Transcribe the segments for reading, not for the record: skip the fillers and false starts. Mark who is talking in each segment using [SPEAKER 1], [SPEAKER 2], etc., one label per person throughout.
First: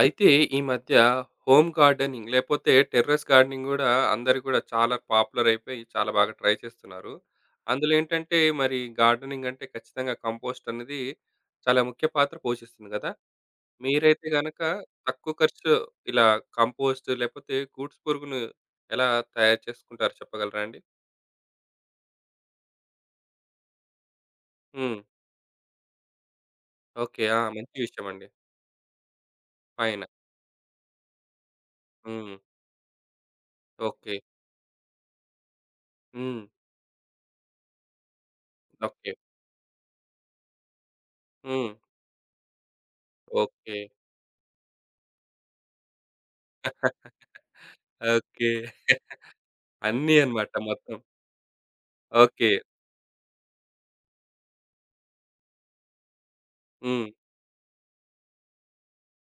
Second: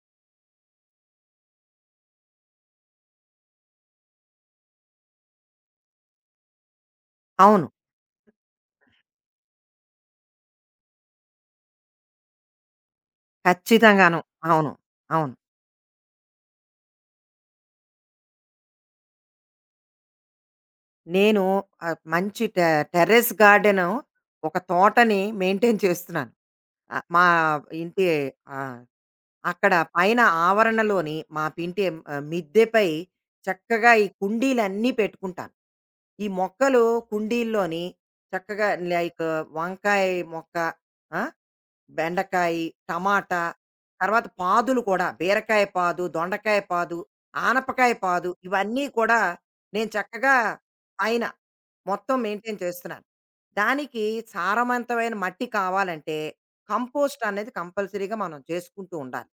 [SPEAKER 1] అయితే ఈ మధ్య హోమ్ గార్డెనింగ్ లేపోతే టెర్రస్ గార్డెనింగ్ గూడా అందరూ గూడా చాలా పాపులర్ అయిపోయి చాలా బాగా ట్రై చేస్తున్నారు.
[SPEAKER 2] అవును.
[SPEAKER 1] అందులో ఏంటంటే మరి గార్డెనింగ్ అంటే ఖచ్చితంగా కంపోస్ట్ అనేది చాలా ముఖ్య పాత్ర పోషిస్తుంది గదా!
[SPEAKER 2] ఖచ్చితంగాను.
[SPEAKER 1] మీరైతే గనక
[SPEAKER 2] అవును.
[SPEAKER 1] తక్కువ
[SPEAKER 2] అవును.
[SPEAKER 1] ఖర్చులో ఇలా కంపోస్ట్ లేపోతే గూడ్స్ పురుగును ఎలా తయారు చేసుకుంటారో చెప్పగలరా అండి?
[SPEAKER 2] నేను మంచి టెర్రస్ గార్డెను, ఒక
[SPEAKER 1] హ్మ్.
[SPEAKER 2] తోటని మెయింటైన్ చేస్తున్నాను.
[SPEAKER 1] ఓకే.
[SPEAKER 2] మా
[SPEAKER 1] ఆ! మంచి
[SPEAKER 2] ఇంటి
[SPEAKER 1] విషయం అండి.
[SPEAKER 2] ఆ! అక్కడ
[SPEAKER 1] పైన.
[SPEAKER 2] పైన ఆవరణలోని మా
[SPEAKER 1] హ్మ్.
[SPEAKER 2] మిద్దెపై చక్కగా ఈ
[SPEAKER 1] ఓకే.
[SPEAKER 2] కుండీలన్నీ పెట్టుకుంటాను. ఈ
[SPEAKER 1] హ్మ్.
[SPEAKER 2] మొక్కలు కుండీల్లోని చక్కగా
[SPEAKER 1] ఓకే.
[SPEAKER 2] లైక్ వంకాయ మొక్క, ఆ,
[SPEAKER 1] హ్మ్.
[SPEAKER 2] బెండకాయ, టమాటా,
[SPEAKER 1] ఓకే.
[SPEAKER 2] తర్వాత పాదులు కూడా బీరకాయ పాదు, దొండకాయ పాదు, ఆనపకాయ పాదు
[SPEAKER 1] ఓకే.
[SPEAKER 2] ఇవన్నీ కూడా నేను
[SPEAKER 1] అన్నీ
[SPEAKER 2] చక్కగా
[SPEAKER 1] అన్నమాట మొత్తం.
[SPEAKER 2] పైన మొత్తం
[SPEAKER 1] ఓకే.
[SPEAKER 2] మెయింటైన్ చేస్తున్నాను. దానికి సారవంతమైన మట్టి కావాలంటే
[SPEAKER 1] హ్మ్.
[SPEAKER 2] కంపోస్ట్ అనేది కంపల్సరీగా మనం చేసుకుంటూ ఉండాలి.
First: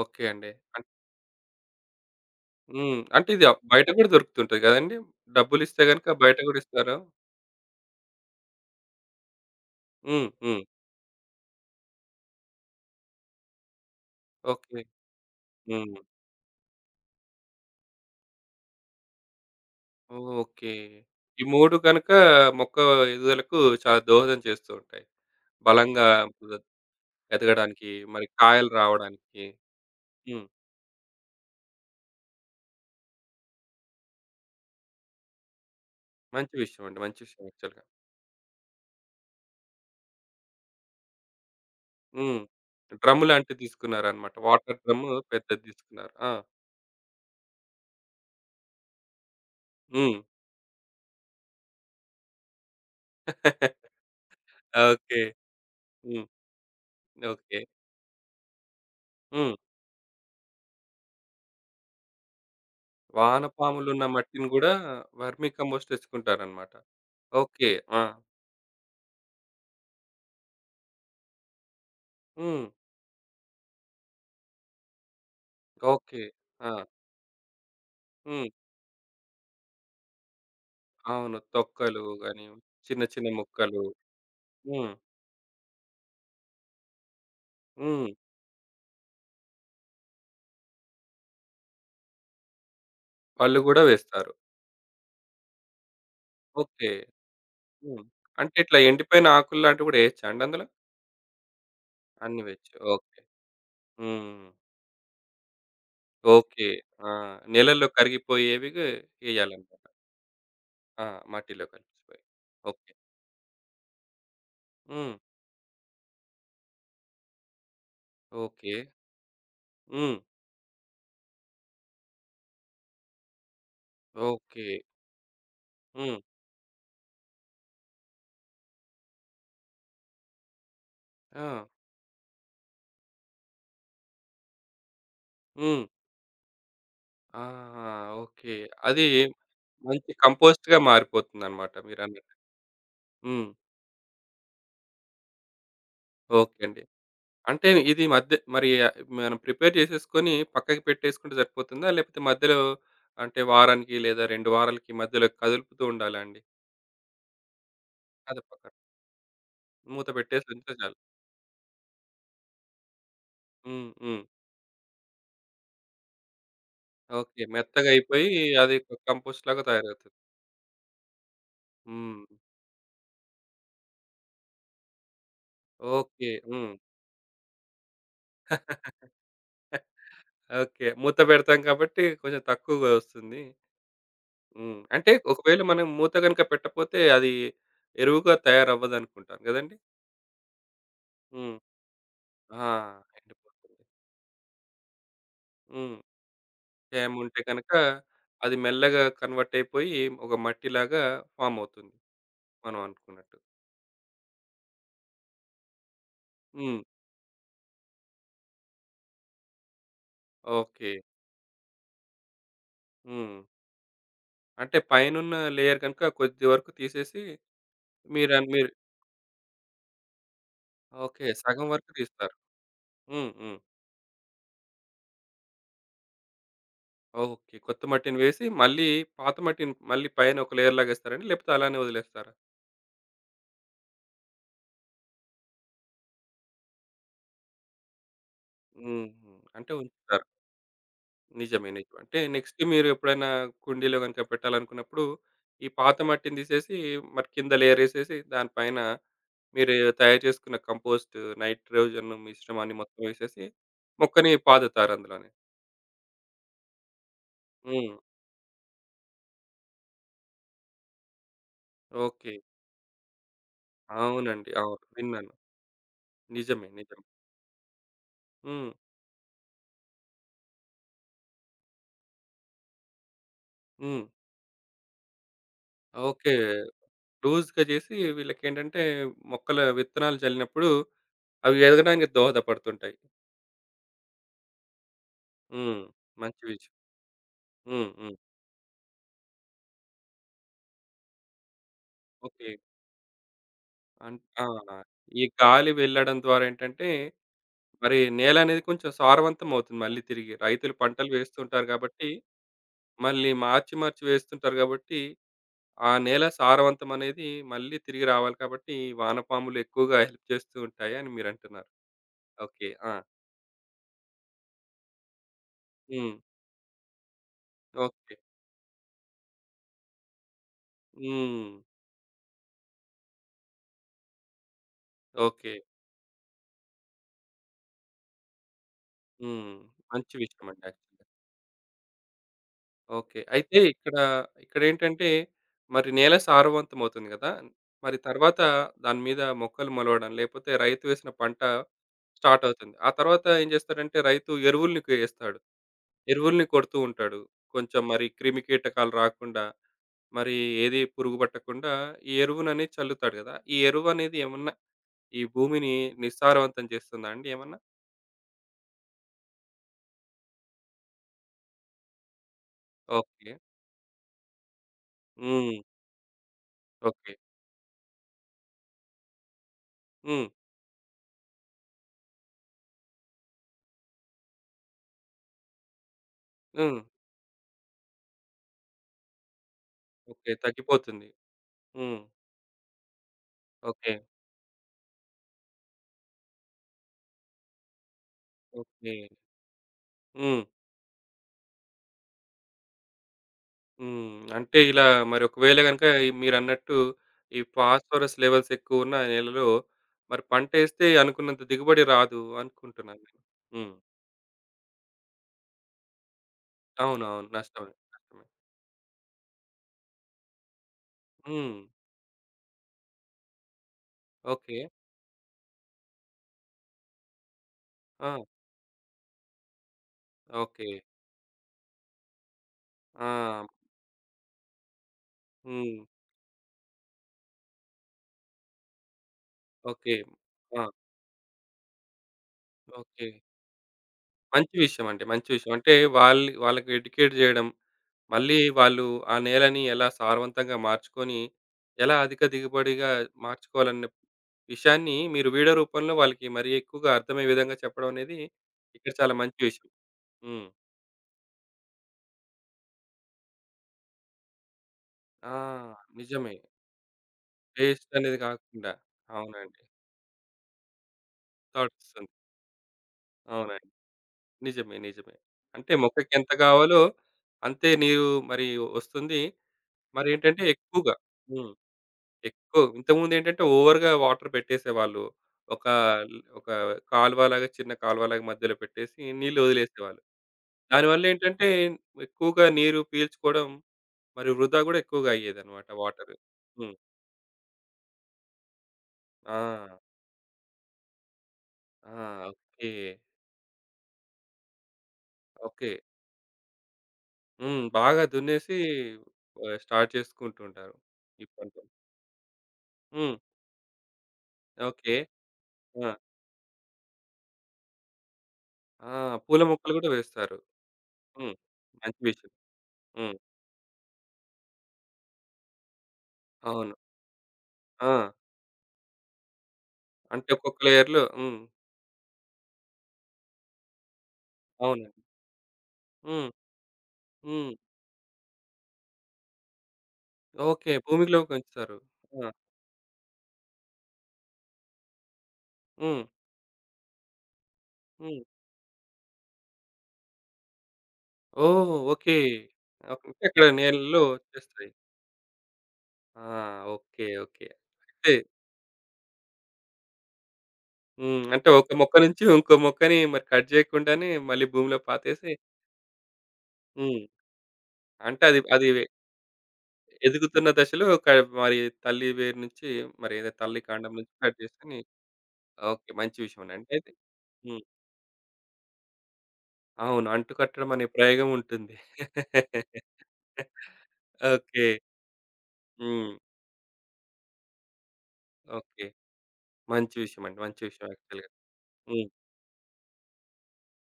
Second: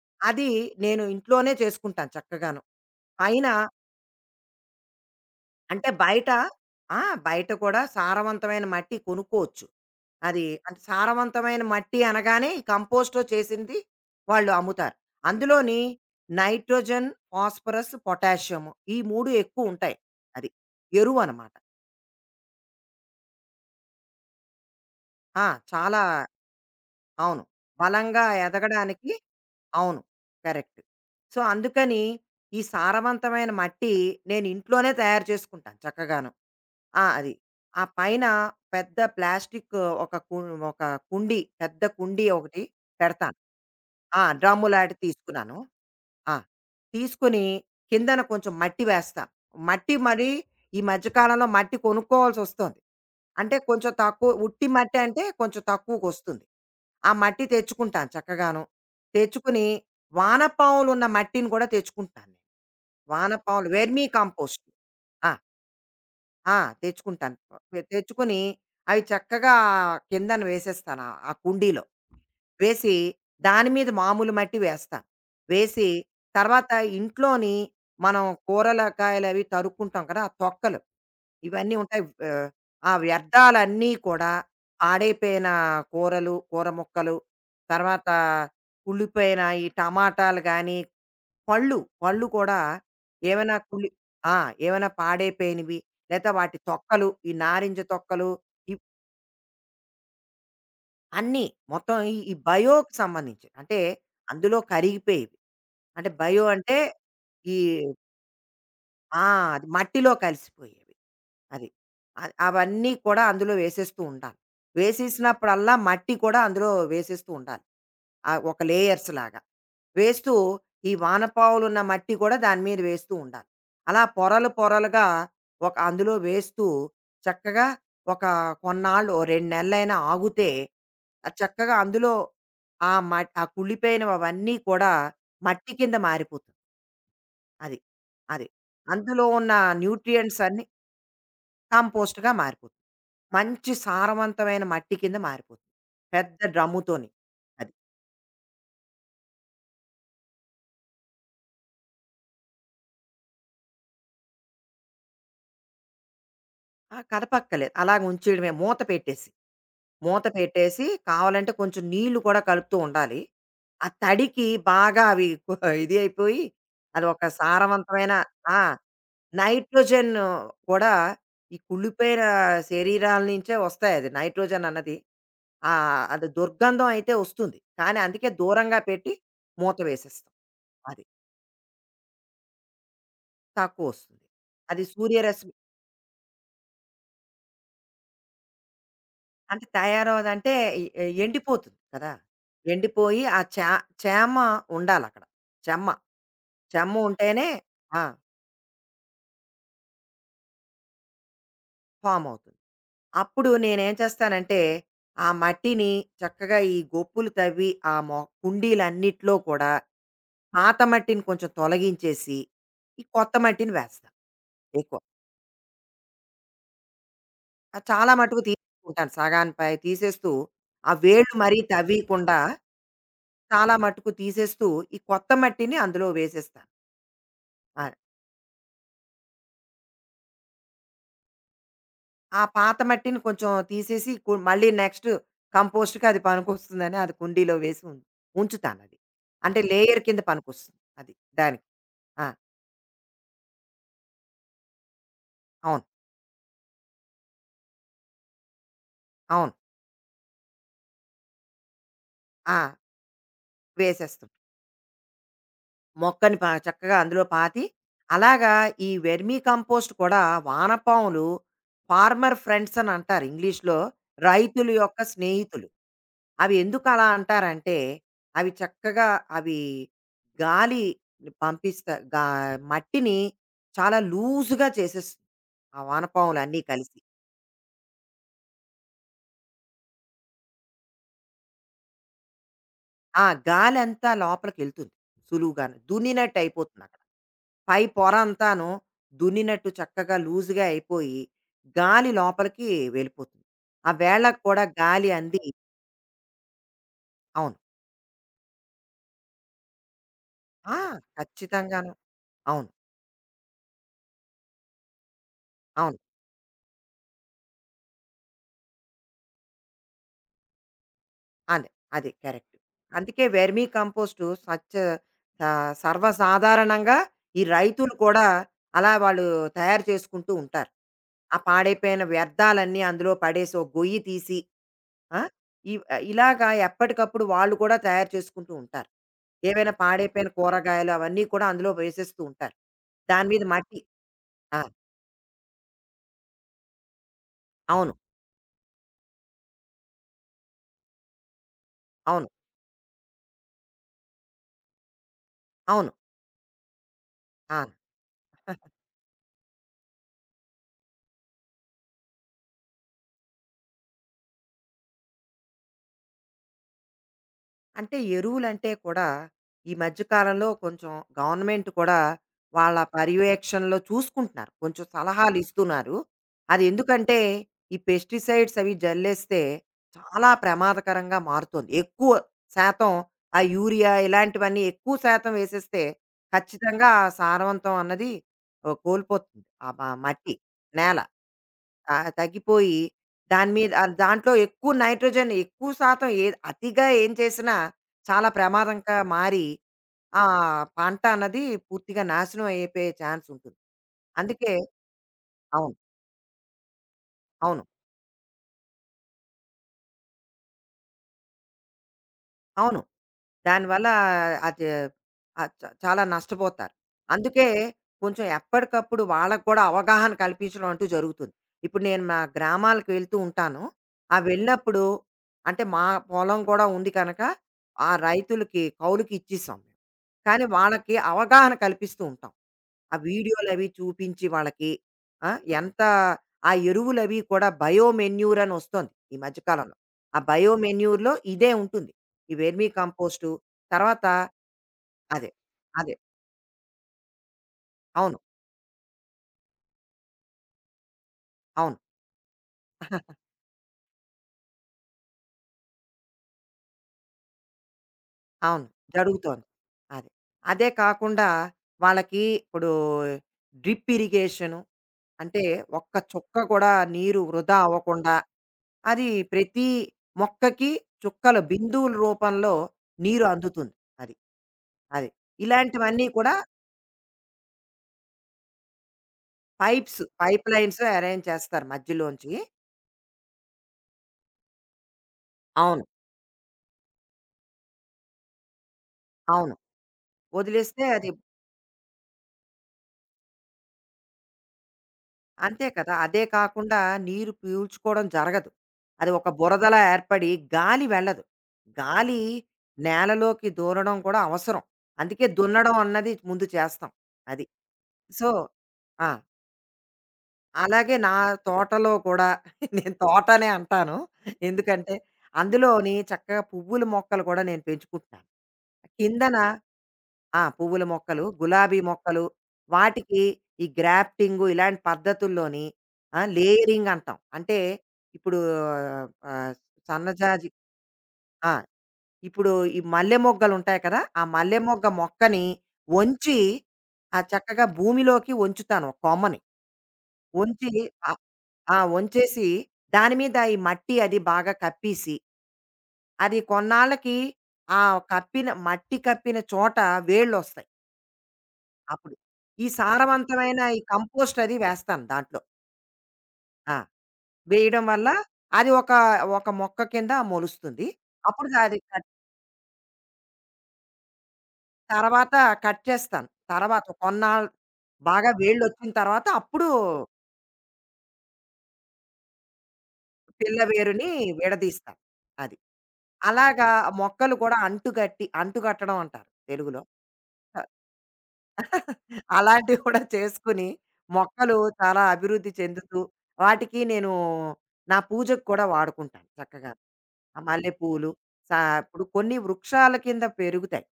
[SPEAKER 1] ఓకే
[SPEAKER 2] అది
[SPEAKER 1] అండి. అన్
[SPEAKER 2] నేను ఇంట్లోనే చేసుకుంటాను చక్కగాను.
[SPEAKER 1] హ్మ్. అంటే ఇది
[SPEAKER 2] పైన
[SPEAKER 1] బయట కూడా దొరుకుతుంటది గదండీ! డబ్బులిస్తే
[SPEAKER 2] అంటే
[SPEAKER 1] గనుక
[SPEAKER 2] బయట
[SPEAKER 1] బయట గూడా ఇస్తారా?
[SPEAKER 2] ఆ! బయట కూడా సారవంతమైన మట్టి కొనుక్కోవచ్చు.
[SPEAKER 1] హ్మ్.
[SPEAKER 2] అది
[SPEAKER 1] హ్మ్.
[SPEAKER 2] అంటే సారవంతమైన మట్టి అనగానే ఈ కంపోస్ట్‌లో చేసింది వాళ్ళు
[SPEAKER 1] ఓకే.
[SPEAKER 2] అమ్ముతారు. అందులోని
[SPEAKER 1] హ్మ్.
[SPEAKER 2] నైట్రోజన్, ఫాస్ఫరస్, పొటాషియం ఈ 3 ఎక్కువుంటాయి. అది
[SPEAKER 1] ఓకే. ఈ
[SPEAKER 2] ఎరువనమాట.
[SPEAKER 1] 3 గనుక మొక్క ఎదుగుదలకు చాలా దోహదం చేస్తూ ఉంటాయి.
[SPEAKER 2] ఆ! చాలా
[SPEAKER 1] బలంగా ఎద
[SPEAKER 2] అవును.
[SPEAKER 1] ఎదగడానికి,
[SPEAKER 2] బలంగా
[SPEAKER 1] మరి కాయలు
[SPEAKER 2] ఎదగడానికి
[SPEAKER 1] రావడానికి.
[SPEAKER 2] అవును.
[SPEAKER 1] హ్మ్.
[SPEAKER 2] కరెక్ట్. సో, అందుకని ఈ సారవంతమైన మట్టి నేను ఇంట్లోనే తయారు చేసుకుంటాను చక్కగాను.
[SPEAKER 1] మంచి విషయం అండి.
[SPEAKER 2] ఆ!
[SPEAKER 1] మంచి
[SPEAKER 2] అది.
[SPEAKER 1] విషయం యాక్చువల్‌గా.
[SPEAKER 2] ఆ పైన పెద్ద ప్లాస్టిక్ ఒక కు ఒక కుండీ పెద్ద కుండీ
[SPEAKER 1] హ్మ్.
[SPEAKER 2] ఒకటి
[SPEAKER 1] డ్రమ్ము
[SPEAKER 2] పెడతాను.
[SPEAKER 1] లాంటిది
[SPEAKER 2] ఆ!
[SPEAKER 1] తీసుకున్నారన్నమాట. వాటర్
[SPEAKER 2] డ్రమ్ములాంటిది
[SPEAKER 1] డ్రమ్ము
[SPEAKER 2] తీసుకున్నాను.
[SPEAKER 1] పెద్దది తీసుకున్నారు. ఆ!
[SPEAKER 2] ఆ! తీసుకొని కిందన కొంచెం మట్టి వేస్తాం. మట్టి
[SPEAKER 1] హ్మ్.
[SPEAKER 2] మరి ఈ మధ్య కాలంలో మట్టి కొనుక్కోవాల్సొస్తోంది. అంటే కొంచెం తక్కువ ఉట్టి మట్టి
[SPEAKER 1] ఓకే.
[SPEAKER 2] అంటే కొంచెం
[SPEAKER 1] హ్మ్.
[SPEAKER 2] తక్కువకొస్తుంది. ఆ మట్టి
[SPEAKER 1] ఓకే.
[SPEAKER 2] తెచ్చుకుంటాను చక్కగాను.
[SPEAKER 1] హ్మ్.
[SPEAKER 2] తెచ్చుకుని వానపాములున్న మట్టిని కూడా తెచ్చుకుంటాను నేను. వానపాములు
[SPEAKER 1] వానపాములున్న
[SPEAKER 2] వెర్మీ
[SPEAKER 1] మట్టిని
[SPEAKER 2] కంపోస్ట్.
[SPEAKER 1] గూడా
[SPEAKER 2] ఆ!
[SPEAKER 1] వర్మి కంపోస్ట్
[SPEAKER 2] ఆ!
[SPEAKER 1] తెచ్చుకుంటారనమాట.
[SPEAKER 2] తెచ్చుకుంటాను.
[SPEAKER 1] ఓకే. ఆ!
[SPEAKER 2] తెచ్చుకొని అవి చక్కగా కిందన వేసేస్తాను ఆ ఆ కుండీలో.
[SPEAKER 1] హ్మ్.
[SPEAKER 2] వేసి దాని మీద మామూలు మట్టి వేస్తాను. వేసి
[SPEAKER 1] ఓకే.
[SPEAKER 2] తర్వాత
[SPEAKER 1] ఆ!
[SPEAKER 2] ఇంట్లోని మనం
[SPEAKER 1] హ్మ్.
[SPEAKER 2] కూరలకాయలు అవి తరుక్కుంటాం కదా! ఆ తొక్కలు
[SPEAKER 1] అవును.
[SPEAKER 2] ఇవన్నీ
[SPEAKER 1] తొక్కలు
[SPEAKER 2] ఉంటాయి.
[SPEAKER 1] గాని,
[SPEAKER 2] ఆహ్, ఆ
[SPEAKER 1] చిన్న చిన్న ముక్కలు.
[SPEAKER 2] వ్యర్థాలన్నీ కూడా
[SPEAKER 1] హ్మ్.
[SPEAKER 2] పాడైపోయిన కూరలు, కూర ముక్కలు, తర్వాత
[SPEAKER 1] హ్మ్.
[SPEAKER 2] కుళ్ళిపోయిన ఈ టమాటాలు గానీ, పళ్ళు, పళ్ళు కూడా ఏమైనా
[SPEAKER 1] పళ్ళు గూడా
[SPEAKER 2] కుళ్ళి
[SPEAKER 1] వేస్తారు.
[SPEAKER 2] ఆ! ఏమైనా పాడైపోయినవి, లేదా వాటి
[SPEAKER 1] ఓకే.
[SPEAKER 2] తొక్కలు, ఈ నారింజ
[SPEAKER 1] హ్మ్.
[SPEAKER 2] తొక్కలు
[SPEAKER 1] అంటే ఇట్లా ఎండిపోయిన ఆకుల్లాంటివి గూడా ఏయొచ్చా అండి అందులో?
[SPEAKER 2] అన్నీ. మొత్తం ఈ ఈ
[SPEAKER 1] అన్నీ వేయొచ్చు.
[SPEAKER 2] బయోకి
[SPEAKER 1] ఓకే.
[SPEAKER 2] సంబంధించి. అంటే
[SPEAKER 1] హ్మ్.
[SPEAKER 2] అందులో కరిగిపోయేవి. అంటే బయో
[SPEAKER 1] ఓకే.
[SPEAKER 2] అంటే
[SPEAKER 1] ఆ!
[SPEAKER 2] ఈ
[SPEAKER 1] నెలల్లో కరిగిపోయేవి గే
[SPEAKER 2] ఆ! అది
[SPEAKER 1] ఎయ్యాలనమాట.
[SPEAKER 2] మట్టిలో కలిసిపోయేవి.
[SPEAKER 1] ఆ! మట్టిలో
[SPEAKER 2] అది.
[SPEAKER 1] కలిసిపోయి. ఓకే.
[SPEAKER 2] అవన్నీ కూడా అందులో వేసేస్తూ ఉండాలి.
[SPEAKER 1] హ్మ్.
[SPEAKER 2] వేసేసినప్పుడల్లా మట్టి కూడా అందులో వేసేస్తూ ఉండాలి. ఒక
[SPEAKER 1] ఓకే.
[SPEAKER 2] లేయర్స్ లాగా.
[SPEAKER 1] హ్మ్.
[SPEAKER 2] వేస్తూ ఈ వానపాములున్న మట్టి కూడా దాని మీద వేస్తూ ఉండాలి. అలా పొరలు
[SPEAKER 1] ఓకే.
[SPEAKER 2] పొరలుగా ఒక అందులో
[SPEAKER 1] హ్మ్.
[SPEAKER 2] వేస్తూ చక్కగా ఒక కొన్నాళ్ళు ఓ 2 నెలలైనా ఆగితే అది
[SPEAKER 1] ఆ!
[SPEAKER 2] చక్కగా అందులో ఆ కుళ్ళిపోయినవన్నీ కూడా మట్టి
[SPEAKER 1] హ్మ్.
[SPEAKER 2] కింద మారిపోతుంది.
[SPEAKER 1] ఆ!
[SPEAKER 2] అది. అది.
[SPEAKER 1] ఓకే. అది
[SPEAKER 2] అందులో ఉన్న
[SPEAKER 1] మంచి
[SPEAKER 2] న్యూట్రియంట్స్ అన్నీ
[SPEAKER 1] కంపోస్ట్‌గా మారిపోతుందనమాట
[SPEAKER 2] కంపోస్ట్‌గా
[SPEAKER 1] మీరన్నట్టు.
[SPEAKER 2] మారిపోతుంది.
[SPEAKER 1] హ్మ్.
[SPEAKER 2] మంచి సారవంతమైన మట్టి కింద మారిపోతుంది. పెద్ద
[SPEAKER 1] ఓకే అండి.
[SPEAKER 2] డ్రమ్ముతోని.
[SPEAKER 1] అంటే
[SPEAKER 2] అది.
[SPEAKER 1] ఇది మధ్య మరి మనం ప్రిపేర్ చేసేసుకొని పక్కకి పెట్టేసుకుంటే సరిపోతుందా? లేకపోతే మధ్యలో అంటే వారానికి లేదా 2 వారాలకి మధ్యలో కదులుపుతూ ఉండాలా అండి?
[SPEAKER 2] ఆ! కదపక్కర్లేదు. అలాగ ఉంచేయడమే
[SPEAKER 1] కదపక
[SPEAKER 2] మూత పెట్టేసి.
[SPEAKER 1] మూత
[SPEAKER 2] మూత
[SPEAKER 1] పెట్టేసి ఉంటే
[SPEAKER 2] పెట్టేసి
[SPEAKER 1] చాలు.
[SPEAKER 2] కావాలంటే కొంచెం నీళ్లు కూడా కలుపుతూ ఉండాలి. ఆ
[SPEAKER 1] హ్మ్. హ్మ్.
[SPEAKER 2] తడికి బాగా అవి కొ ఇది అయిపోయి అది ఒక
[SPEAKER 1] ఓకే. మెత్తగా
[SPEAKER 2] సారవంతమైన
[SPEAKER 1] అయిపోయి
[SPEAKER 2] ఆ!
[SPEAKER 1] అది కంపోస్ట్‌లాగా
[SPEAKER 2] నైట్రోజన్
[SPEAKER 1] తయారవుతుంది.
[SPEAKER 2] కూడా ఈ
[SPEAKER 1] హ్మ్.
[SPEAKER 2] కుళ్ళిపోయిన శరీరాల నుంచే వస్తాయి అది నైట్రోజన్ అన్నది. ఆ! అది
[SPEAKER 1] ఓకే. హ్మ్.
[SPEAKER 2] దుర్గంధం అయితే వస్తుంది. కానీ అందుకే దూరంగా పెట్టి మూత వేసేస్తాం.
[SPEAKER 1] ఓకే.
[SPEAKER 2] అది
[SPEAKER 1] మూత పెడతాం కాబట్టి కొంచెం తక్కువగా వస్తుంది.
[SPEAKER 2] తక్కువ వస్తుంది.
[SPEAKER 1] హ్మ్.
[SPEAKER 2] అది
[SPEAKER 1] అంటే
[SPEAKER 2] సూర్యరశ్మి
[SPEAKER 1] ఒకవేళ మనం మూత గనుక పెట్టకపోతే అది ఎరువుగా తయారవ్వదనుకుంటాను
[SPEAKER 2] అంటే
[SPEAKER 1] గదండీ!
[SPEAKER 2] తయారవదంటే ఎ ఎ-
[SPEAKER 1] హ్మ్.
[SPEAKER 2] ఎండిపోతుంది కదా!
[SPEAKER 1] ఆ!
[SPEAKER 2] ఎండిపోయి ఆ చే
[SPEAKER 1] ఎండిపోతుంది.
[SPEAKER 2] చేమ ఉండాలక్కడ. చెమ్మ.
[SPEAKER 1] హ్మ్.
[SPEAKER 2] చెమ్మ
[SPEAKER 1] తేమ ఉంటే
[SPEAKER 2] ఉంటేనే
[SPEAKER 1] గనక
[SPEAKER 2] ఆ!
[SPEAKER 1] అది మెల్లగా కన్వర్ట్ అయిపోయి ఒక మట్టిలాగా ఫార్మ్ అవుతుంది.
[SPEAKER 2] ఫార్మ్ అవుతుంది.
[SPEAKER 1] మనం అనుకున్నట్టు.
[SPEAKER 2] అప్పుడు నేనేం చేస్తానంటే, ఆ మట్టిని చక్కగా ఈ
[SPEAKER 1] హ్మ్.
[SPEAKER 2] గొప్పులు తవ్వి ఆ మొ కుండీలన్నిట్లో కూడా పాత
[SPEAKER 1] ఓకే.
[SPEAKER 2] మట్టిని కొంచెం తొలగించేసి, ఈ కొత్త
[SPEAKER 1] హ్మ్.
[SPEAKER 2] మట్టిని వేస్తా
[SPEAKER 1] అంటే
[SPEAKER 2] ఎక్కువ.
[SPEAKER 1] పైనున్న లేయర్ గనుక కొద్ది వరకు తీసేసి
[SPEAKER 2] చాలా మటుకు
[SPEAKER 1] మీరు
[SPEAKER 2] తీసుకుంటాను సగానికి పై తీసేస్తూ, ఆ
[SPEAKER 1] ఓకే.
[SPEAKER 2] వేళ్ళు మరీ
[SPEAKER 1] సగం వరకు తీస్తారు.
[SPEAKER 2] తవ్వీయకుండా
[SPEAKER 1] హ్మ్. హ్మ్.
[SPEAKER 2] చాలా మటుకు తీసేస్తూ, ఈ కొత్త మట్టిని అందులో వేసేస్తాను.
[SPEAKER 1] ఓకే. కొత్త
[SPEAKER 2] అది.
[SPEAKER 1] మట్టిని వేసి మళ్ళీ పాత మట్టిని మళ్ళీ పైన ఒక లేయర్ లాగా ఏస్తారండి? లేకపోతే అలానే వదిలేస్తారా?
[SPEAKER 2] ఆ పాత మట్టిని కొంచెం తీసేసి కు మళ్ళీ నెక్స్ట్ కంపోస్ట్‌కి అది పనికొస్తుందని అది కుండీలో వేసి ఉం ఉంచుతాను అది.
[SPEAKER 1] హుహు.
[SPEAKER 2] అంటే అది.
[SPEAKER 1] అంటే
[SPEAKER 2] లేయర్ కింద
[SPEAKER 1] ఉంచుతారు.
[SPEAKER 2] పనికొస్తుంది. అది దానికి.
[SPEAKER 1] నిజమే. నిజమే. అంటే
[SPEAKER 2] ఆ!
[SPEAKER 1] నెక్స్ట్ మీరెప్పుడైనా కుండీలో గనుక పెట్టాలనుకున్నప్పుడు, ఈ
[SPEAKER 2] అవును.
[SPEAKER 1] పాత మట్టిని తీసేసి మరి కింద లేయరేసేసి దానిపైన
[SPEAKER 2] అవును.
[SPEAKER 1] మీరు తయారు చేసుకున్న కంపోస్ట్, నైట్రోజన్
[SPEAKER 2] ఆ!
[SPEAKER 1] మిశ్రమాన్ని మొత్తం వేసేసి
[SPEAKER 2] వేసేస్తాం.
[SPEAKER 1] మొక్కని పాదుతారు అందులోనే.
[SPEAKER 2] మొక్కని ప చక్కగా అందులో పాతి,
[SPEAKER 1] హ్మ్.
[SPEAKER 2] అలాగా ఈ వెర్మీ కంపోస్ట్ కూడా వానపాములు
[SPEAKER 1] ఓకే.
[SPEAKER 2] ఫార్మర్ ఫ్రెండ్స్ అని అంటారు ఇంగ్లీష్‌లో.
[SPEAKER 1] అవునండి.
[SPEAKER 2] రైతుల
[SPEAKER 1] అవును.
[SPEAKER 2] యొక్క
[SPEAKER 1] విన్నాను.
[SPEAKER 2] స్నేహితులు. అవి
[SPEAKER 1] నిజమే.
[SPEAKER 2] ఎందుకు
[SPEAKER 1] నిజమే.
[SPEAKER 2] అలా అంటారంటే, అవి
[SPEAKER 1] హ్మ్.
[SPEAKER 2] చక్కగా అవి గాలి పంపిస్తా గా మట్టిని చాలా
[SPEAKER 1] హ్మ్.
[SPEAKER 2] లూజుగా చేసేస్తుంది. ఆ
[SPEAKER 1] ఓకే.
[SPEAKER 2] వానపాములన్నీ కలిసి.
[SPEAKER 1] లూజ్‌గా చేసి వీళ్ళకేంటంటే మొక్కల విత్తనాలు జల్లినప్పుడు అవి ఎదగడానికి దోహదపడుతుంటాయి.
[SPEAKER 2] ఆ! గాలంతా లోపలికెళ్తుంది సులువుగాను.
[SPEAKER 1] హ్మ్.
[SPEAKER 2] దున్నినట్టు
[SPEAKER 1] మంచి విషయం.
[SPEAKER 2] అయిపోతుందక్కడ. పై
[SPEAKER 1] హ్మ్.
[SPEAKER 2] పొర
[SPEAKER 1] హ్మ్.
[SPEAKER 2] అంతాను దున్నినట్టు చక్కగా లూజుగా అయిపోయి, గాలి
[SPEAKER 1] ఓకే.
[SPEAKER 2] లోపలికి వెళ్ళిపోతుంది. ఆ
[SPEAKER 1] అన్
[SPEAKER 2] వేళ్ళకి
[SPEAKER 1] ఆ!
[SPEAKER 2] కూడా గాలి
[SPEAKER 1] ఈ
[SPEAKER 2] అంది
[SPEAKER 1] గాలి వెళ్ళడం ద్వారా ఏంటంటే,
[SPEAKER 2] అవును.
[SPEAKER 1] మరి నేలనేది కొంచెం సారవంతం అవుతుంది మళ్ళీ తిరిగి. రైతులు
[SPEAKER 2] ఆ!
[SPEAKER 1] పంటలు వేస్తుంటారు
[SPEAKER 2] ఖచ్చితంగాను.
[SPEAKER 1] కాబట్టి,
[SPEAKER 2] అవును.
[SPEAKER 1] మళ్ళీ మార్చి, మార్చి వేస్తుంటారు కాబట్టి, ఆ
[SPEAKER 2] అవును.
[SPEAKER 1] నేల సారవంతం అనేది మళ్ళీ తిరిగి రావాలి కాబట్టి, ఈ వానపాములు ఎక్కువగా హెల్ప్ చేస్తూ ఉంటాయి అని
[SPEAKER 2] అదే.
[SPEAKER 1] మీరంటున్నారు.
[SPEAKER 2] అది కరెక్ట్.
[SPEAKER 1] ఓకే. ఆ!
[SPEAKER 2] అందుకే వెర్మీ కంపోస్టు
[SPEAKER 1] హ్మ్.
[SPEAKER 2] సర్వసాధారణంగా ఈ రైతులు
[SPEAKER 1] ఓకే.
[SPEAKER 2] కూడా అలా వాళ్ళు తయారు చేసుకుంటూ ఉంటారు. ఆ
[SPEAKER 1] హ్మ్.
[SPEAKER 2] పాడైపోయిన వ్యర్థాలన్నీ అందులో పడేసి ఓ గొయ్యి తీసి ఆ!
[SPEAKER 1] ఓకే.
[SPEAKER 2] ఇ ఇలాగా ఎప్పటికప్పుడు వాళ్ళు కూడా తయారు చేసుకుంటూ ఉంటారు.
[SPEAKER 1] హ్మ్.
[SPEAKER 2] ఏవైనా
[SPEAKER 1] మంచి
[SPEAKER 2] పాడైపోయిన
[SPEAKER 1] విషయమండి
[SPEAKER 2] కూరగాయలు
[SPEAKER 1] యాక్చువల్‌గా.
[SPEAKER 2] అవన్నీ కూడా అందులో వేసేస్తూ ఉంటారు.
[SPEAKER 1] ఓకే.
[SPEAKER 2] దాని మీద
[SPEAKER 1] అయితే
[SPEAKER 2] మట్టి
[SPEAKER 1] ఇక్కడ,
[SPEAKER 2] ఆ!
[SPEAKER 1] ఇక్కడేంటంటే మరి నేల సారవంతమవుతుంది గదా!
[SPEAKER 2] అవును.
[SPEAKER 1] మరి తర్వాత దాని మీద మొక్కలు మొలవడం, లేపోతే రైతు వేసిన పంట
[SPEAKER 2] అవును.
[SPEAKER 1] స్టార్ట్ అవుతుంది. ఆ తర్వాత ఏం జేస్తాడంటే రైతు ఎరువుల్ని ఏస్తాడు.
[SPEAKER 2] అవును.
[SPEAKER 1] ఎరువుల్ని కొడుతూ ఉంటాడు.
[SPEAKER 2] ఆ!
[SPEAKER 1] కొంచెం మరి క్రిమి కీటకాలు రాకుండా, మరి ఏది పురుగు పట్టకుండా ఈ ఎరువుననేది చల్లుతాడు గదా! ఈ ఎరువనేది ఏమన్నా ఈ భూమిని నిస్సారవంతం చేస్తుందా అండి ఏమన్నా?
[SPEAKER 2] అంటే ఎరువులంటే కూడా ఈ మధ్య కాలంలో కొంచెం గవర్నమెంట్ కూడా వాళ్ళ
[SPEAKER 1] ఓకే.
[SPEAKER 2] పర్యవేక్షణలో చూసుకుంటున్నారు. కొంచెం సలహాలు
[SPEAKER 1] హ్మ్.
[SPEAKER 2] ఇస్తున్నారు. అది
[SPEAKER 1] ఓకే.
[SPEAKER 2] ఎందుకంటే ఈ పెస్టిసైడ్స్ అవి జల్లేస్తే
[SPEAKER 1] హ్మ్.
[SPEAKER 2] చాలా ప్రమాదకరంగా మారుతుంది. ఎక్కువ శాతం ఆ యూరియా ఇలాంటివన్నీ ఎక్కువ శాతం వేసేస్తే
[SPEAKER 1] హ్మ్.
[SPEAKER 2] ఖచ్చితంగా ఆ సారవంతం అన్నది కోల్పోతుంది. ఆ మ
[SPEAKER 1] ఓకే.
[SPEAKER 2] మట్టి, నేల.
[SPEAKER 1] తగ్గిపోతుంది.
[SPEAKER 2] ఆ!
[SPEAKER 1] హ్మ్.
[SPEAKER 2] తగ్గిపోయి దాని మీద
[SPEAKER 1] ఓకే.
[SPEAKER 2] దాంట్లో ఎక్కువ నైట్రోజన్ ఎక్కువ శాతం ఏది అతిగా ఏం చేసినా చాలా
[SPEAKER 1] ఓకే.
[SPEAKER 2] ప్రమాదంగా మారి ఆ
[SPEAKER 1] హ్మ్.
[SPEAKER 2] పంట అన్నది పూర్తిగా నాశనం అయిపోయే ఛాన్స్ ఉంటుంది.
[SPEAKER 1] హ్మ్.
[SPEAKER 2] అందుకే
[SPEAKER 1] అంటే ఇలా మరి ఒకవేళ
[SPEAKER 2] అవును.
[SPEAKER 1] గనుక ఈ మీరన్నట్టు ఈ
[SPEAKER 2] అవును.
[SPEAKER 1] ఫాస్ఫరస్ లెవెల్స్ ఎక్కువున్న నేలలో మరి పంటేస్తే అనుకున్నంత దిగుబడి రాదు
[SPEAKER 2] అవును.
[SPEAKER 1] అనుకుంటున్నాను నేను. హ్మ్.
[SPEAKER 2] దానివల్ల అది ఆహ్, చ చాలా నష్టపోతారు.
[SPEAKER 1] అవునవును.
[SPEAKER 2] అందుకే
[SPEAKER 1] నష్టమే. నష్టమే.
[SPEAKER 2] కొంచెం ఎప్పటికప్పుడు వాళ్ళకి కూడా అవగాహన కల్పించడం అంటూ జరుగుతుంది.
[SPEAKER 1] హ్మ్.
[SPEAKER 2] ఇప్పుడు నేను మా గ్రామాలకు వెళ్తూ ఉంటాను. ఆ
[SPEAKER 1] ఓకే.
[SPEAKER 2] వెళ్ళినప్పుడు అంటే మా పొలం కూడా ఉంది కనుక ఆ
[SPEAKER 1] ఆ!
[SPEAKER 2] రైతులకి కౌలుకి ఇచ్చేసాం. మేము, కానీ
[SPEAKER 1] ఓకే.
[SPEAKER 2] వాళ్ళకి అవగాహన కల్పిస్తూ ఉంటాం. ఆ
[SPEAKER 1] ఆ!
[SPEAKER 2] వీడియోలవి చూపించి వాళ్ళకి ఆ!
[SPEAKER 1] హ్మ్.
[SPEAKER 2] ఎంత ఆ ఎరువులవి కూడా బయో మెన్యూర్ అని వస్తోంది ఈ మధ్య కాలంలో.
[SPEAKER 1] ఓకే.
[SPEAKER 2] ఆ బయో
[SPEAKER 1] ఆ!
[SPEAKER 2] మెన్యూర్‌లో ఇదే ఉంటుంది. ఈ వెర్మి
[SPEAKER 1] ఓకే.
[SPEAKER 2] కంపోస్టు తర్వాత
[SPEAKER 1] మంచి విషయం అండి. మంచి
[SPEAKER 2] అదే.
[SPEAKER 1] విషయం. అంటే
[SPEAKER 2] అదే.
[SPEAKER 1] వాళ్ళకి ఎడ్యుకేట్ జేయడం,
[SPEAKER 2] అవును.
[SPEAKER 1] మళ్ళీ వాళ్ళు ఆ నేలని ఎలా సారవంతంగా మార్చుకొని,
[SPEAKER 2] అవును.
[SPEAKER 1] ఎలా అధిక దిగుబడిగా మార్చుకోవాలన్న విషయాన్ని మీరు వీడియో రూపంలో వాళ్ళకి మరి ఎక్కువగా అర్థమయ్యే విధంగా చెప్పడం అనేది
[SPEAKER 2] అవును.
[SPEAKER 1] ఇక్కడ చాలా మంచి
[SPEAKER 2] జరుగుతోంది.
[SPEAKER 1] విషయం.
[SPEAKER 2] అదే.
[SPEAKER 1] హ్మ్.
[SPEAKER 2] అదే కాకుండా వాళ్ళకి ఇప్పుడు డ్రిప్ ఇరిగేషను
[SPEAKER 1] ఆ!
[SPEAKER 2] అంటే ఒక్క
[SPEAKER 1] నిజమే.
[SPEAKER 2] చుక్క కూడా నీరు వృధా
[SPEAKER 1] టేస్ట్
[SPEAKER 2] అవ్వకుండా
[SPEAKER 1] అనేది కాకుండా
[SPEAKER 2] అది
[SPEAKER 1] అవునండి.
[SPEAKER 2] ప్రతి మొక్కకి చుక్కల బిందువుల
[SPEAKER 1] థాటొస్తుంది.
[SPEAKER 2] రూపంలో నీరు
[SPEAKER 1] అవునండి.
[SPEAKER 2] అందుతుంది. అది.
[SPEAKER 1] నిజమే.
[SPEAKER 2] అది.
[SPEAKER 1] నిజమే. అంటే
[SPEAKER 2] ఇలాంటివన్నీ
[SPEAKER 1] మొక్కకి ఎంత
[SPEAKER 2] కూడా
[SPEAKER 1] కావాలో అంతే నీరు మరి వస్తుంది.
[SPEAKER 2] పైప్స్,
[SPEAKER 1] మరేంటంటే
[SPEAKER 2] పైప్‌లైన్స్
[SPEAKER 1] ఎక్కువగా
[SPEAKER 2] అరేంజ్
[SPEAKER 1] హ్మ్.
[SPEAKER 2] చేస్తారు మధ్యలోంచి.
[SPEAKER 1] ఎక్కువ ఇంతకుముందేంటంటే ఓవర్‌గా వాటర్ పెట్టేసేవాళ్ళు. ఒక
[SPEAKER 2] అవును.
[SPEAKER 1] ఒక కాలువలాగా చిన్న కాలువలాగా మధ్యలో పెట్టేసి నీళ్లు
[SPEAKER 2] అవును.
[SPEAKER 1] వదిలేసేవాళ్ళు.
[SPEAKER 2] వదిలేస్తే అది
[SPEAKER 1] దానివల్లేంటంటే ఎక్కువగా నీరు పీల్చుకోవడం మరి వృధా గూడా ఎక్కువగా
[SPEAKER 2] అంతే
[SPEAKER 1] అయ్యేదనమాట
[SPEAKER 2] కదా!
[SPEAKER 1] వాటరు.
[SPEAKER 2] అదే
[SPEAKER 1] హ్మ్.
[SPEAKER 2] కాకుండా నీరు పీల్చుకోవడం జరగదు. అది ఒక
[SPEAKER 1] ఆ!
[SPEAKER 2] బురదలా ఏర్పడి గాలి వెళ్ళదు.
[SPEAKER 1] ఆ!
[SPEAKER 2] గాలి
[SPEAKER 1] ఓకే.
[SPEAKER 2] నేలలోకి దూరడం కూడా అవసరం. అందుకే
[SPEAKER 1] ఓకే.
[SPEAKER 2] దున్నడం అన్నది ముందు చేస్తాం. అది.
[SPEAKER 1] హ్మ్. బాగా
[SPEAKER 2] సో
[SPEAKER 1] దున్నేసి
[SPEAKER 2] ఆ!
[SPEAKER 1] స్టార్ట్ చేసుకుంటుంటారు
[SPEAKER 2] అలాగే నా
[SPEAKER 1] ఈ పంట.
[SPEAKER 2] తోటలో కూడా నేను
[SPEAKER 1] హ్మ్.
[SPEAKER 2] తోట అనే అంటాను.
[SPEAKER 1] ఓకే.
[SPEAKER 2] ఎందుకంటే
[SPEAKER 1] ఆ!
[SPEAKER 2] అందులోని చక్కగా పువ్వుల మొక్కలు కూడా నేను పెంచుకుంటున్నాను.
[SPEAKER 1] ఆ!
[SPEAKER 2] కిందన
[SPEAKER 1] పూల మొక్కలు గూడా వేస్తారు.
[SPEAKER 2] ఆ! పువ్వుల మొక్కలు,
[SPEAKER 1] హ్మ్.
[SPEAKER 2] గులాబీ
[SPEAKER 1] మంచి
[SPEAKER 2] మొక్కలు,
[SPEAKER 1] విషయం. హ్మ్.
[SPEAKER 2] వాటికి ఈ గ్రాఫ్టింగు ఇలాంటి పద్ధతుల్లోని ఆ!
[SPEAKER 1] అవును.
[SPEAKER 2] లేయరింగ్ అంటాం. అంటే
[SPEAKER 1] ఆ!
[SPEAKER 2] ఇప్పుడు ఆహ్,
[SPEAKER 1] అంటే
[SPEAKER 2] సన్నజాజి
[SPEAKER 1] ఒక్కొక్క లేయర్‌లో హ్మ్.
[SPEAKER 2] ఆ! ఇప్పుడు ఈ మల్లె మొగ్గలుంటాయి కదా! ఆ మల్లె మొగ్గ
[SPEAKER 1] అవునండి.
[SPEAKER 2] మొక్కని
[SPEAKER 1] హ్మ్.
[SPEAKER 2] వంచి ఆ
[SPEAKER 1] హ్మ్.
[SPEAKER 2] చక్కగా భూమిలోకి వంచుతాను ఒక కొమ్మని. వంచి
[SPEAKER 1] ఓకే.
[SPEAKER 2] ఆహ్,
[SPEAKER 1] భూమిలో పెంచుతారు.
[SPEAKER 2] ఆ!
[SPEAKER 1] ఆ!
[SPEAKER 2] వంచేసి దాని మీద ఈ మట్టి అది బాగా కప్పేసి,
[SPEAKER 1] హ్మ్.
[SPEAKER 2] అది కొన్నాళ్ళకి ఆ
[SPEAKER 1] హ్మ్.
[SPEAKER 2] కప్పిన మట్టి కప్పిన చోట వేళ్ళొస్తాయి.
[SPEAKER 1] ఓహ్!
[SPEAKER 2] అప్పుడు.
[SPEAKER 1] ఓకే.
[SPEAKER 2] ఈ
[SPEAKER 1] ఓకే. అక్కడ
[SPEAKER 2] సారవంతమైన ఈ
[SPEAKER 1] నీళ్ళలో
[SPEAKER 2] కంపోస్ట్ అది
[SPEAKER 1] వచ్చేస్తాయి.
[SPEAKER 2] వేస్తాను దాంట్లో.
[SPEAKER 1] ఆ!
[SPEAKER 2] ఆ!
[SPEAKER 1] ఓకే. ఓకే.
[SPEAKER 2] వేయడం వల్ల
[SPEAKER 1] అయితే
[SPEAKER 2] అది ఒక, ఒక మొక్క కింద మొలుస్తుంది.
[SPEAKER 1] హ్మ్. అంటే
[SPEAKER 2] అప్పుడు
[SPEAKER 1] ఒక
[SPEAKER 2] అది
[SPEAKER 1] మొక్క
[SPEAKER 2] కట్
[SPEAKER 1] నుంచి ఇంకో మొక్కని మరి కట్ చేయకుండానే మళ్ళీ భూమిలో పాతేసి
[SPEAKER 2] తర్వాత కట్ చేస్తాను. తర్వాత
[SPEAKER 1] హ్మ్.
[SPEAKER 2] కొన్నాళ్ళు
[SPEAKER 1] అంటే
[SPEAKER 2] బాగా
[SPEAKER 1] అది అది
[SPEAKER 2] వేళ్ళొచ్చిన తర్వాత అప్పుడు
[SPEAKER 1] ఎదుగుతున్న దశలో మరి తల్లి వేరు నుంచి మరి ఏదో
[SPEAKER 2] పిల్ల
[SPEAKER 1] తల్లి కాండం
[SPEAKER 2] వేరుని
[SPEAKER 1] నుంచి కట్ చేసుకొని
[SPEAKER 2] విడదీస్తాను. అది.
[SPEAKER 1] ఓకే. మంచి విషయం అండి.
[SPEAKER 2] అలాగా
[SPEAKER 1] అంటే ఇది
[SPEAKER 2] మొక్కలు కూడా
[SPEAKER 1] హ్మ్.
[SPEAKER 2] అంటుగట్టి అంటుగట్టడం అంటారు తెలుగులో.
[SPEAKER 1] అవును. అంటుకట్టడం అనే ప్రయోగం ఉంటుంది.
[SPEAKER 2] అలాంటివి కూడా చేసుకుని మొక్కలు
[SPEAKER 1] ఓకే.
[SPEAKER 2] చాలా అభివృద్ధి చెందుతూ
[SPEAKER 1] హ్మ్.
[SPEAKER 2] వాటికి నేను నా పూజకు కూడా
[SPEAKER 1] ఓకే.
[SPEAKER 2] వాడుకుంటాను చక్కగాను.
[SPEAKER 1] మంచి విషయమండి.
[SPEAKER 2] ఆ
[SPEAKER 1] మంచి విషయం
[SPEAKER 2] మల్లెపూలు
[SPEAKER 1] యాక్చువల్‌గా.
[SPEAKER 2] సా ఇప్పుడు
[SPEAKER 1] హ్మ్.
[SPEAKER 2] కొన్ని వృక్షాల కింద పెరుగుతాయి.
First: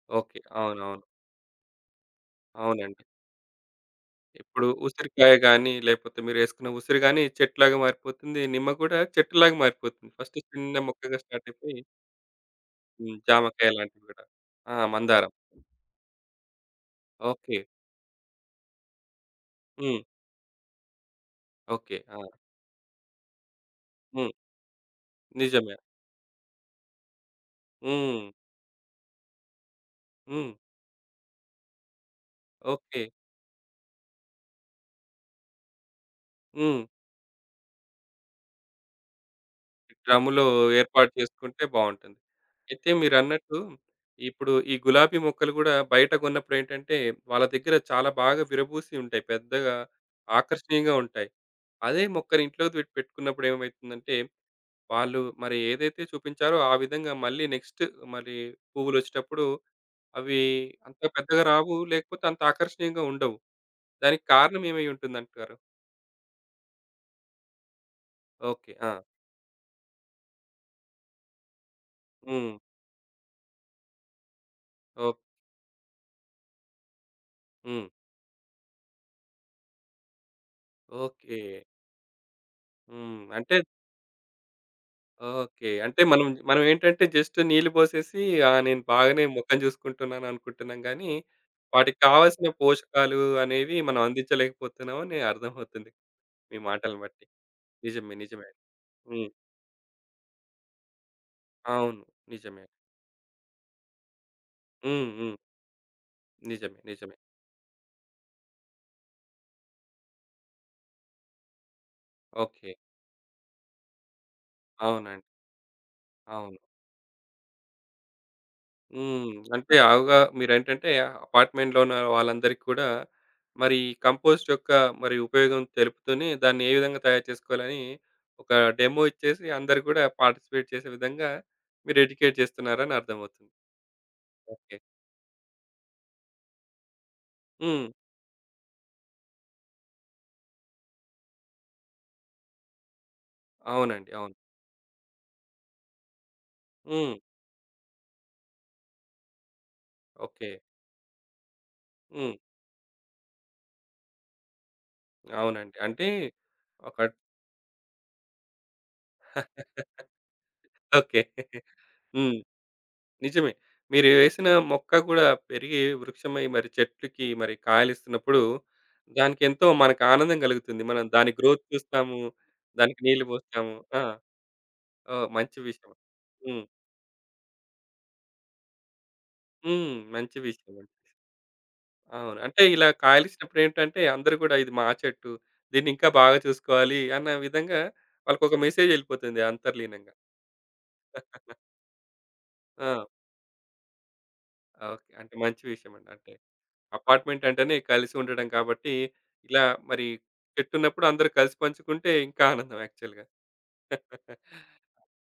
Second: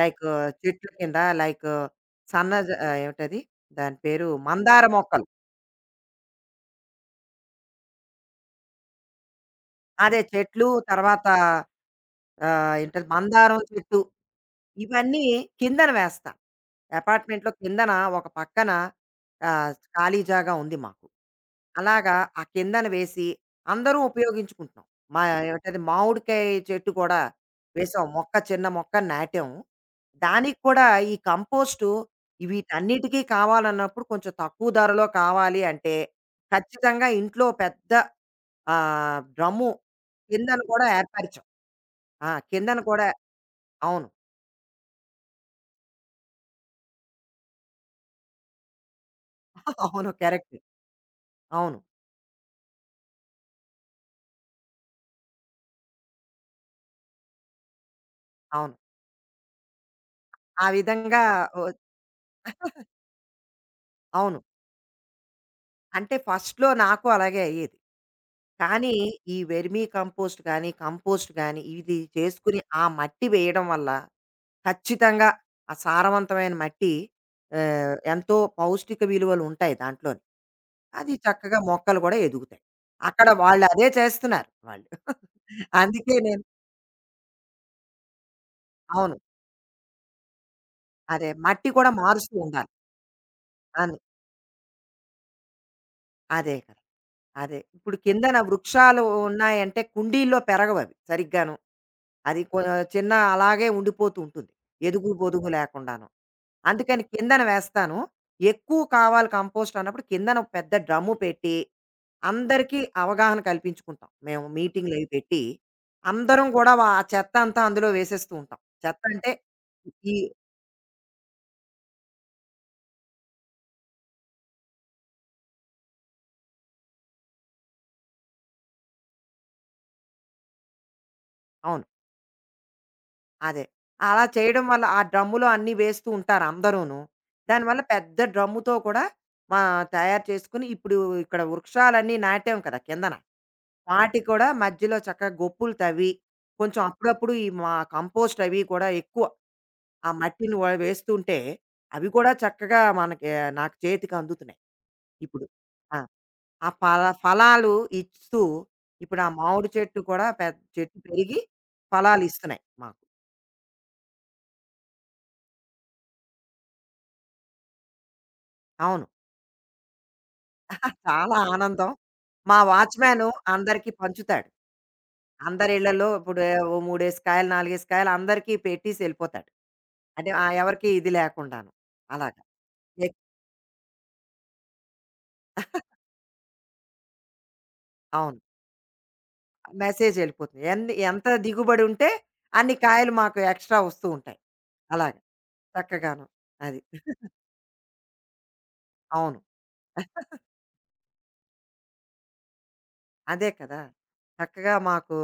[SPEAKER 2] Like
[SPEAKER 1] okay.
[SPEAKER 2] చెట్ల
[SPEAKER 1] అవునవును.
[SPEAKER 2] కింద లైక్ సన్న జ
[SPEAKER 1] అవునండి.
[SPEAKER 2] ఏమిటది దాని పేరు
[SPEAKER 1] ఇప్పుడు
[SPEAKER 2] మందార మొక్కలు.
[SPEAKER 1] ఉసిరికాయ గాని, లేకపోతే మీరేసుకున్న ఉసిరి గాని చెట్టులాగా మారిపోతుంది. నిమ్మ కూడా చెట్టులాగా మారిపోతుంది.
[SPEAKER 2] అదే
[SPEAKER 1] ఫస్ట్
[SPEAKER 2] చెట్లు
[SPEAKER 1] చిన్న మొక్కగా
[SPEAKER 2] తర్వాత
[SPEAKER 1] స్టార్ట్ అయిపోయి
[SPEAKER 2] ఏంటది
[SPEAKER 1] హ్మ్.
[SPEAKER 2] మందారం
[SPEAKER 1] జామకాయ
[SPEAKER 2] చెట్టు.
[SPEAKER 1] లాంటివి గూడా. ఆ!
[SPEAKER 2] ఇవన్నీ
[SPEAKER 1] మందారం.
[SPEAKER 2] కిందన వేస్తా. అపార్ట్మెంట్‌లో
[SPEAKER 1] ఓకే.
[SPEAKER 2] కిందన ఒక పక్కన
[SPEAKER 1] హ్మ్.
[SPEAKER 2] ఖాళీ జాగా ఉంది మాకు.
[SPEAKER 1] ఓకే.
[SPEAKER 2] అలాగా
[SPEAKER 1] ఆ!
[SPEAKER 2] ఆ కిందన వేసి అందరూ
[SPEAKER 1] హ్మ్.
[SPEAKER 2] ఉపయోగించుకుంటున్నాం. మా
[SPEAKER 1] నిజమే.
[SPEAKER 2] ఏమిటది మామిడికాయ చెట్టు కూడా వేసాం.
[SPEAKER 1] హ్మ్.
[SPEAKER 2] మొక్క చిన్న మొక్క నాటాం.
[SPEAKER 1] హ్మ్.
[SPEAKER 2] దానికి కూడా ఈ కంపోస్టు ఈ
[SPEAKER 1] ఓకే.
[SPEAKER 2] వీటన్నిటికీ కావాలన్నప్పుడు కొంచెం తక్కువ ధరలో కావాలి అంటే
[SPEAKER 1] హ్మ్.
[SPEAKER 2] ఖచ్చితంగా ఇంట్లో పెద్ద డ్రమ్ము
[SPEAKER 1] డ్రమ్ములో
[SPEAKER 2] కిందన కూడా
[SPEAKER 1] ఏర్పాటు
[SPEAKER 2] ఏర్పరిచాం.
[SPEAKER 1] చేసుకుంటే బావుంటుంది.
[SPEAKER 2] ఆ! కిందన
[SPEAKER 1] అయితే
[SPEAKER 2] కూడా
[SPEAKER 1] మీరన్నట్టు
[SPEAKER 2] అవును.
[SPEAKER 1] ఇప్పుడు ఈ గులాబీ మొక్కలు గూడా బయట గొన్నప్పుడేంటంటే, వాళ్ళ దగ్గర చాలా బాగా విరబూసి ఉంటాయి. పెద్దగా
[SPEAKER 2] అవును. కరెక్ట్.
[SPEAKER 1] ఆకర్షణీయంగా ఉంటాయి.
[SPEAKER 2] అవును.
[SPEAKER 1] అదే మొక్కని ఇంట్లో పెట్టుకున్నప్పుడు ఏమైతుందంటే, వాళ్ళు మరి ఏదైతే చూపించారో ఆ విధంగా మళ్ళీ నెక్స్ట్ మరి
[SPEAKER 2] అవును.
[SPEAKER 1] పువ్వులొచ్చేటప్పుడు అవి
[SPEAKER 2] ఆ
[SPEAKER 1] అంత
[SPEAKER 2] విధంగా
[SPEAKER 1] పెద్దగా
[SPEAKER 2] ఒ
[SPEAKER 1] రావు. లేకపోతే అంత ఆకర్షణీయంగా ఉండవు. దానికి
[SPEAKER 2] అవును.
[SPEAKER 1] కారణం ఏమై ఉంటుందంటారు?
[SPEAKER 2] అంటే ఫస్ట్‌లో నాకు అలాగే అయ్యేది.
[SPEAKER 1] ఓకే. ఆ!
[SPEAKER 2] కానీ ఈ వెర్మీ కంపోస్ట్ గానీ, కంపోస్ట్ గానీ ఇది
[SPEAKER 1] హ్మ్.
[SPEAKER 2] చేసుకుని ఆ మట్టి వేయడం వల్ల
[SPEAKER 1] ఓహ్!
[SPEAKER 2] ఖచ్చితంగా ఆ సారవంతమైన మట్టి
[SPEAKER 1] హ్మ్.
[SPEAKER 2] ఎంతో పౌష్టిక విలువలు ఉంటాయి దాంట్లోని. అది
[SPEAKER 1] ఓకే.
[SPEAKER 2] చక్కగా మొక్కలు గూడా ఎదుగుతాయి.
[SPEAKER 1] హ్మ్.
[SPEAKER 2] అక్కడ
[SPEAKER 1] అంటే
[SPEAKER 2] వాళ్ళు అదే చేస్తున్నారు వాళ్ళు.
[SPEAKER 1] ఓకే. అంటే
[SPEAKER 2] అందుకే
[SPEAKER 1] మనం
[SPEAKER 2] నేను
[SPEAKER 1] మనం ఏంటంటే జస్ట్ నీళ్లు పోసేసి ఆ! నేను
[SPEAKER 2] అవును.
[SPEAKER 1] బాగానే మొక్కను చూసుకుంటున్నాను అనుకుంటున్నాం గానీ,
[SPEAKER 2] అదే మట్టి కూడా
[SPEAKER 1] వాటికి
[SPEAKER 2] మారుస్తూ
[SPEAKER 1] కావాల్సిన
[SPEAKER 2] ఉండాలి.
[SPEAKER 1] పోషకాలు అనేవి
[SPEAKER 2] అన్
[SPEAKER 1] మనం అందించలేకపోతున్నాం అని అర్థమవుతుంది
[SPEAKER 2] అదే
[SPEAKER 1] మీ
[SPEAKER 2] కదా!
[SPEAKER 1] మాటలను బట్టి.
[SPEAKER 2] అదే. ఇప్పుడు
[SPEAKER 1] నిజమే.
[SPEAKER 2] కిందన
[SPEAKER 1] నిజమే.
[SPEAKER 2] వృక్షాలు
[SPEAKER 1] హ్మ్.
[SPEAKER 2] ఉన్నాయంటే కుండీల్లో పెరగవవి సరిగ్గాను.
[SPEAKER 1] అవును.
[SPEAKER 2] అది కొ
[SPEAKER 1] నిజమే.
[SPEAKER 2] చిన్న అలాగే ఉండిపోతూ ఉంటుంది.
[SPEAKER 1] హ్మ్.
[SPEAKER 2] ఎదుగు,
[SPEAKER 1] హ్మ్.
[SPEAKER 2] పొదుగు లేకుండాను.
[SPEAKER 1] నిజమే.
[SPEAKER 2] అందుకని
[SPEAKER 1] నిజమే.
[SPEAKER 2] కిందన వేస్తాను. ఎక్కువ కావాలి కంపోస్ట్ అన్నప్పుడు కిందన ఒక పెద్ద డ్రమ్ము పెట్టి,
[SPEAKER 1] ఓకే.
[SPEAKER 2] అందరికీ అవగాహన కల్పించుకుంటాం. మేము మీటింగులవి
[SPEAKER 1] అవునండి.
[SPEAKER 2] పెట్టి, అందరం
[SPEAKER 1] అవును.
[SPEAKER 2] కూడా ఆ చెత్తంతా అందులో వేసేస్తూ ఉంటాం. చెత్త అంటే
[SPEAKER 1] హ్మ్. అంటే
[SPEAKER 2] ఈ
[SPEAKER 1] అవగా మీరేంటంటే అపార్ట్‌మెంట్‌లో ఉన్న వాళ్ళందరికీ కూడా మరి కంపోస్ట్ యొక్క మరి ఉపయోగం తెలుపుతూనే దాన్ని ఏ విధంగా తయారు చేసుకోవాలని ఒక డెమో ఇచ్చేసి అందరూ కూడా పార్టిసిపేట్ చేసే విధంగా
[SPEAKER 2] అవును.
[SPEAKER 1] మీరు ఎడ్యుకేట్ చేస్తున్నారని అర్థమవుతుంది.
[SPEAKER 2] అదే. అలా చేయడం
[SPEAKER 1] ఓకే.
[SPEAKER 2] వల్ల ఆ డ్రమ్ములో అన్నీ వేస్తూ ఉంటారు అందరూను. దానివల్ల
[SPEAKER 1] హ్మ్.
[SPEAKER 2] పెద్ద డ్రమ్ముతో కూడా మా తయారు చేసుకొని ఇప్పుడు ఇక్కడ వృక్షాలన్నీ నాటాం కదా కిందన.
[SPEAKER 1] అవునండి.
[SPEAKER 2] వాటికి
[SPEAKER 1] అవును.
[SPEAKER 2] కూడా మధ్యలో చక్కగా గొప్పులు తవ్వి, కొంచెం
[SPEAKER 1] హ్మ్.
[SPEAKER 2] అప్పుడప్పుడు ఈ మా కంపోస్ట్ అవి కూడా ఎక్కువ ఆ
[SPEAKER 1] ఓకే.
[SPEAKER 2] మట్టిని వ వేస్తుంటే, అవి కూడా
[SPEAKER 1] హ్మ్.
[SPEAKER 2] చక్కగా మనకి నాకు చేతికి అందుతున్నాయి ఇప్పుడు.
[SPEAKER 1] అవునండి.
[SPEAKER 2] ఆ!
[SPEAKER 1] అంటే
[SPEAKER 2] ఆ
[SPEAKER 1] ఒక
[SPEAKER 2] ఫల ఫలాలు ఇస్తూ ఇప్పుడు ఆ మామిడి చెట్టు కూడా పెద్ద చెట్టు
[SPEAKER 1] ఓకే.
[SPEAKER 2] పెరిగి
[SPEAKER 1] హ్మ్.
[SPEAKER 2] ఫలాలిస్తున్నాయి మాకు.
[SPEAKER 1] నిజమే. మీరు వేసిన మొక్క గూడా పెరిగి వృక్షమై మరి చెట్లుకి మరి కాయలిస్తున్నప్పుడు
[SPEAKER 2] అవును.
[SPEAKER 1] దానికెంతో మనకు ఆనందం గలుగుతుంది. మనం దాని
[SPEAKER 2] చాలా
[SPEAKER 1] గ్రోత్
[SPEAKER 2] ఆనందం.
[SPEAKER 1] చూస్తాము.
[SPEAKER 2] మా
[SPEAKER 1] దానికి నీళ్లు
[SPEAKER 2] వాచ్‌మ్యాను
[SPEAKER 1] పోస్తాము.
[SPEAKER 2] అందరికీ
[SPEAKER 1] ఆ!
[SPEAKER 2] పంచుతాడు.
[SPEAKER 1] ఓహ్! మంచి
[SPEAKER 2] అందరి
[SPEAKER 1] విషయం.
[SPEAKER 2] ఇళ్ళలో ఇప్పుడు
[SPEAKER 1] హ్మ్.
[SPEAKER 2] ఓ మూడేసి కాయలు, నాలుగేసి కాయలు అందరికీ పెట్టేసి ఎళ్ళిపోతాడు.
[SPEAKER 1] హ్మ్.
[SPEAKER 2] అంటే
[SPEAKER 1] మంచి విషయం
[SPEAKER 2] ఎవరికీ
[SPEAKER 1] అండి.
[SPEAKER 2] ఇది లేకుండాను.
[SPEAKER 1] అవును.
[SPEAKER 2] అలాగా.
[SPEAKER 1] అంటే ఇలా
[SPEAKER 2] ఎక్
[SPEAKER 1] కాయలిచ్చినప్పుడేంటంటే అందరూ గూడా ఇది మా చెట్టు. దీన్నింకా బాగా చూసుకోవాలి అన్న విధంగా
[SPEAKER 2] అవును.
[SPEAKER 1] వాళ్ళకొక మెసేజ్ ఎళ్ళిపోతుంది అంతర్లీనంగా.
[SPEAKER 2] మెసేజ్ ఎళ్ళిపోతుంది. ఎంత దిగుబడి ఉంటే అన్ని
[SPEAKER 1] ఆ!
[SPEAKER 2] కాయలు మాకు ఎక్స్‌ట్రా వస్తూ ఉంటాయి.
[SPEAKER 1] ఓకే.
[SPEAKER 2] అలాగా
[SPEAKER 1] అంటే మంచి విషయం అండి.
[SPEAKER 2] చక్కగాను.
[SPEAKER 1] అంటే
[SPEAKER 2] అది.
[SPEAKER 1] అపార్ట్‌మెంట్ అంటేనే కలిసి ఉండడం కాబట్టి,
[SPEAKER 2] అవును.
[SPEAKER 1] ఇలా మరి చెట్టున్నప్పుడు అందరూ కలిసి పంచుకుంటే ఇంకా ఆనందం యాక్చువల్‌గా.
[SPEAKER 2] అదే కదా! చక్కగా మాకు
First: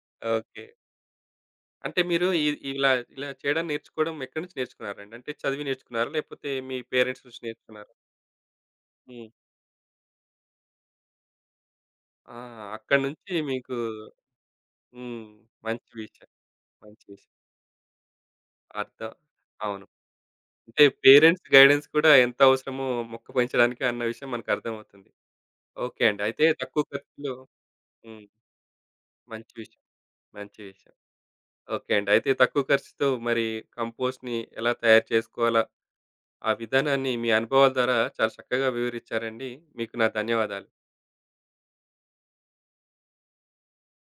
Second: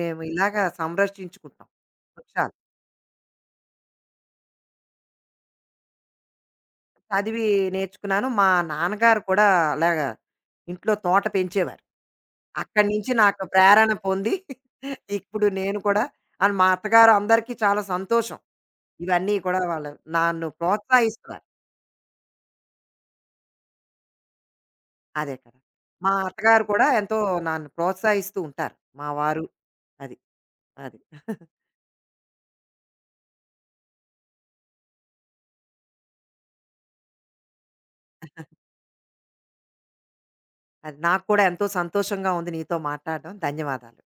[SPEAKER 2] మేము
[SPEAKER 1] ఓకే.
[SPEAKER 2] ఇలాగా సంరక్షించుకుంటాం
[SPEAKER 1] అంటే మీరు ఇ
[SPEAKER 2] వృక్షాలు.
[SPEAKER 1] ఇలా ఇలా చేయడం నేర్చుకోవడం ఎక్కడి నుంచి నేర్చుకున్నారండి? అంటే చదివి నేర్చుకున్నారా? లేకపోతే మీ పేరెంట్స్ నుంచి
[SPEAKER 2] చదివి
[SPEAKER 1] నేర్చుకున్నారా?
[SPEAKER 2] నేర్చుకున్నాను. మా నాన్నగారు
[SPEAKER 1] హ్మ్.
[SPEAKER 2] కూడా అలాగా ఇంట్లో తోట పెంచేవారు.
[SPEAKER 1] ఆ!
[SPEAKER 2] అక్కడి
[SPEAKER 1] అక్కడి
[SPEAKER 2] నుంచి
[SPEAKER 1] నుంచి
[SPEAKER 2] నాకు
[SPEAKER 1] మీకు
[SPEAKER 2] ప్రేరణ పొంది
[SPEAKER 1] హ్మ్.
[SPEAKER 2] ఇప్పుడు నేను
[SPEAKER 1] మంచి
[SPEAKER 2] కూడా
[SPEAKER 1] విషయం.
[SPEAKER 2] అండ్ మా
[SPEAKER 1] మంచి
[SPEAKER 2] అత్తగారు
[SPEAKER 1] విషయం.
[SPEAKER 2] అందరికీ చాలా సంతోషం.
[SPEAKER 1] అర్థం.
[SPEAKER 2] ఇవన్నీ కూడా
[SPEAKER 1] అవును.
[SPEAKER 2] వాళ్ళు నన్ను
[SPEAKER 1] అంటే
[SPEAKER 2] ప్రోత్సహిస్తున్నారు.
[SPEAKER 1] పేరెంట్స్ గైడెన్స్ కూడా ఎంత అవసరమో మొక్క పెంచడానికి అన్న విషయం మనకు అర్థమవుతుంది.
[SPEAKER 2] అదే కదా!
[SPEAKER 1] ఓకే
[SPEAKER 2] మా
[SPEAKER 1] అండి. అయితే
[SPEAKER 2] అత్తగారు
[SPEAKER 1] తక్కువ
[SPEAKER 2] కూడా ఎంతో
[SPEAKER 1] ఖర్చులో
[SPEAKER 2] నన్ను
[SPEAKER 1] హ్మ్.
[SPEAKER 2] ప్రోత్సహిస్తూ ఉంటారు. మా వారు
[SPEAKER 1] మంచి విషయం.
[SPEAKER 2] అది.
[SPEAKER 1] మంచి విషయం.
[SPEAKER 2] అది.
[SPEAKER 1] ఓకే అండి. అయితే తక్కువ ఖర్చుతో మరి కంపోస్ట్‌ని ఎలా తయారు చేసుకోవాలా? ఆ విధానాన్ని మీ అనుభవాల ద్వారా చాలా చక్కగా వివరించారండి. మీకు నా ధన్యవాదాలు.
[SPEAKER 2] అది నాకు కూడా ఎంతో సంతోషంగా ఉంది నీతో మాట్లాడడం. ధన్యవాదాలు.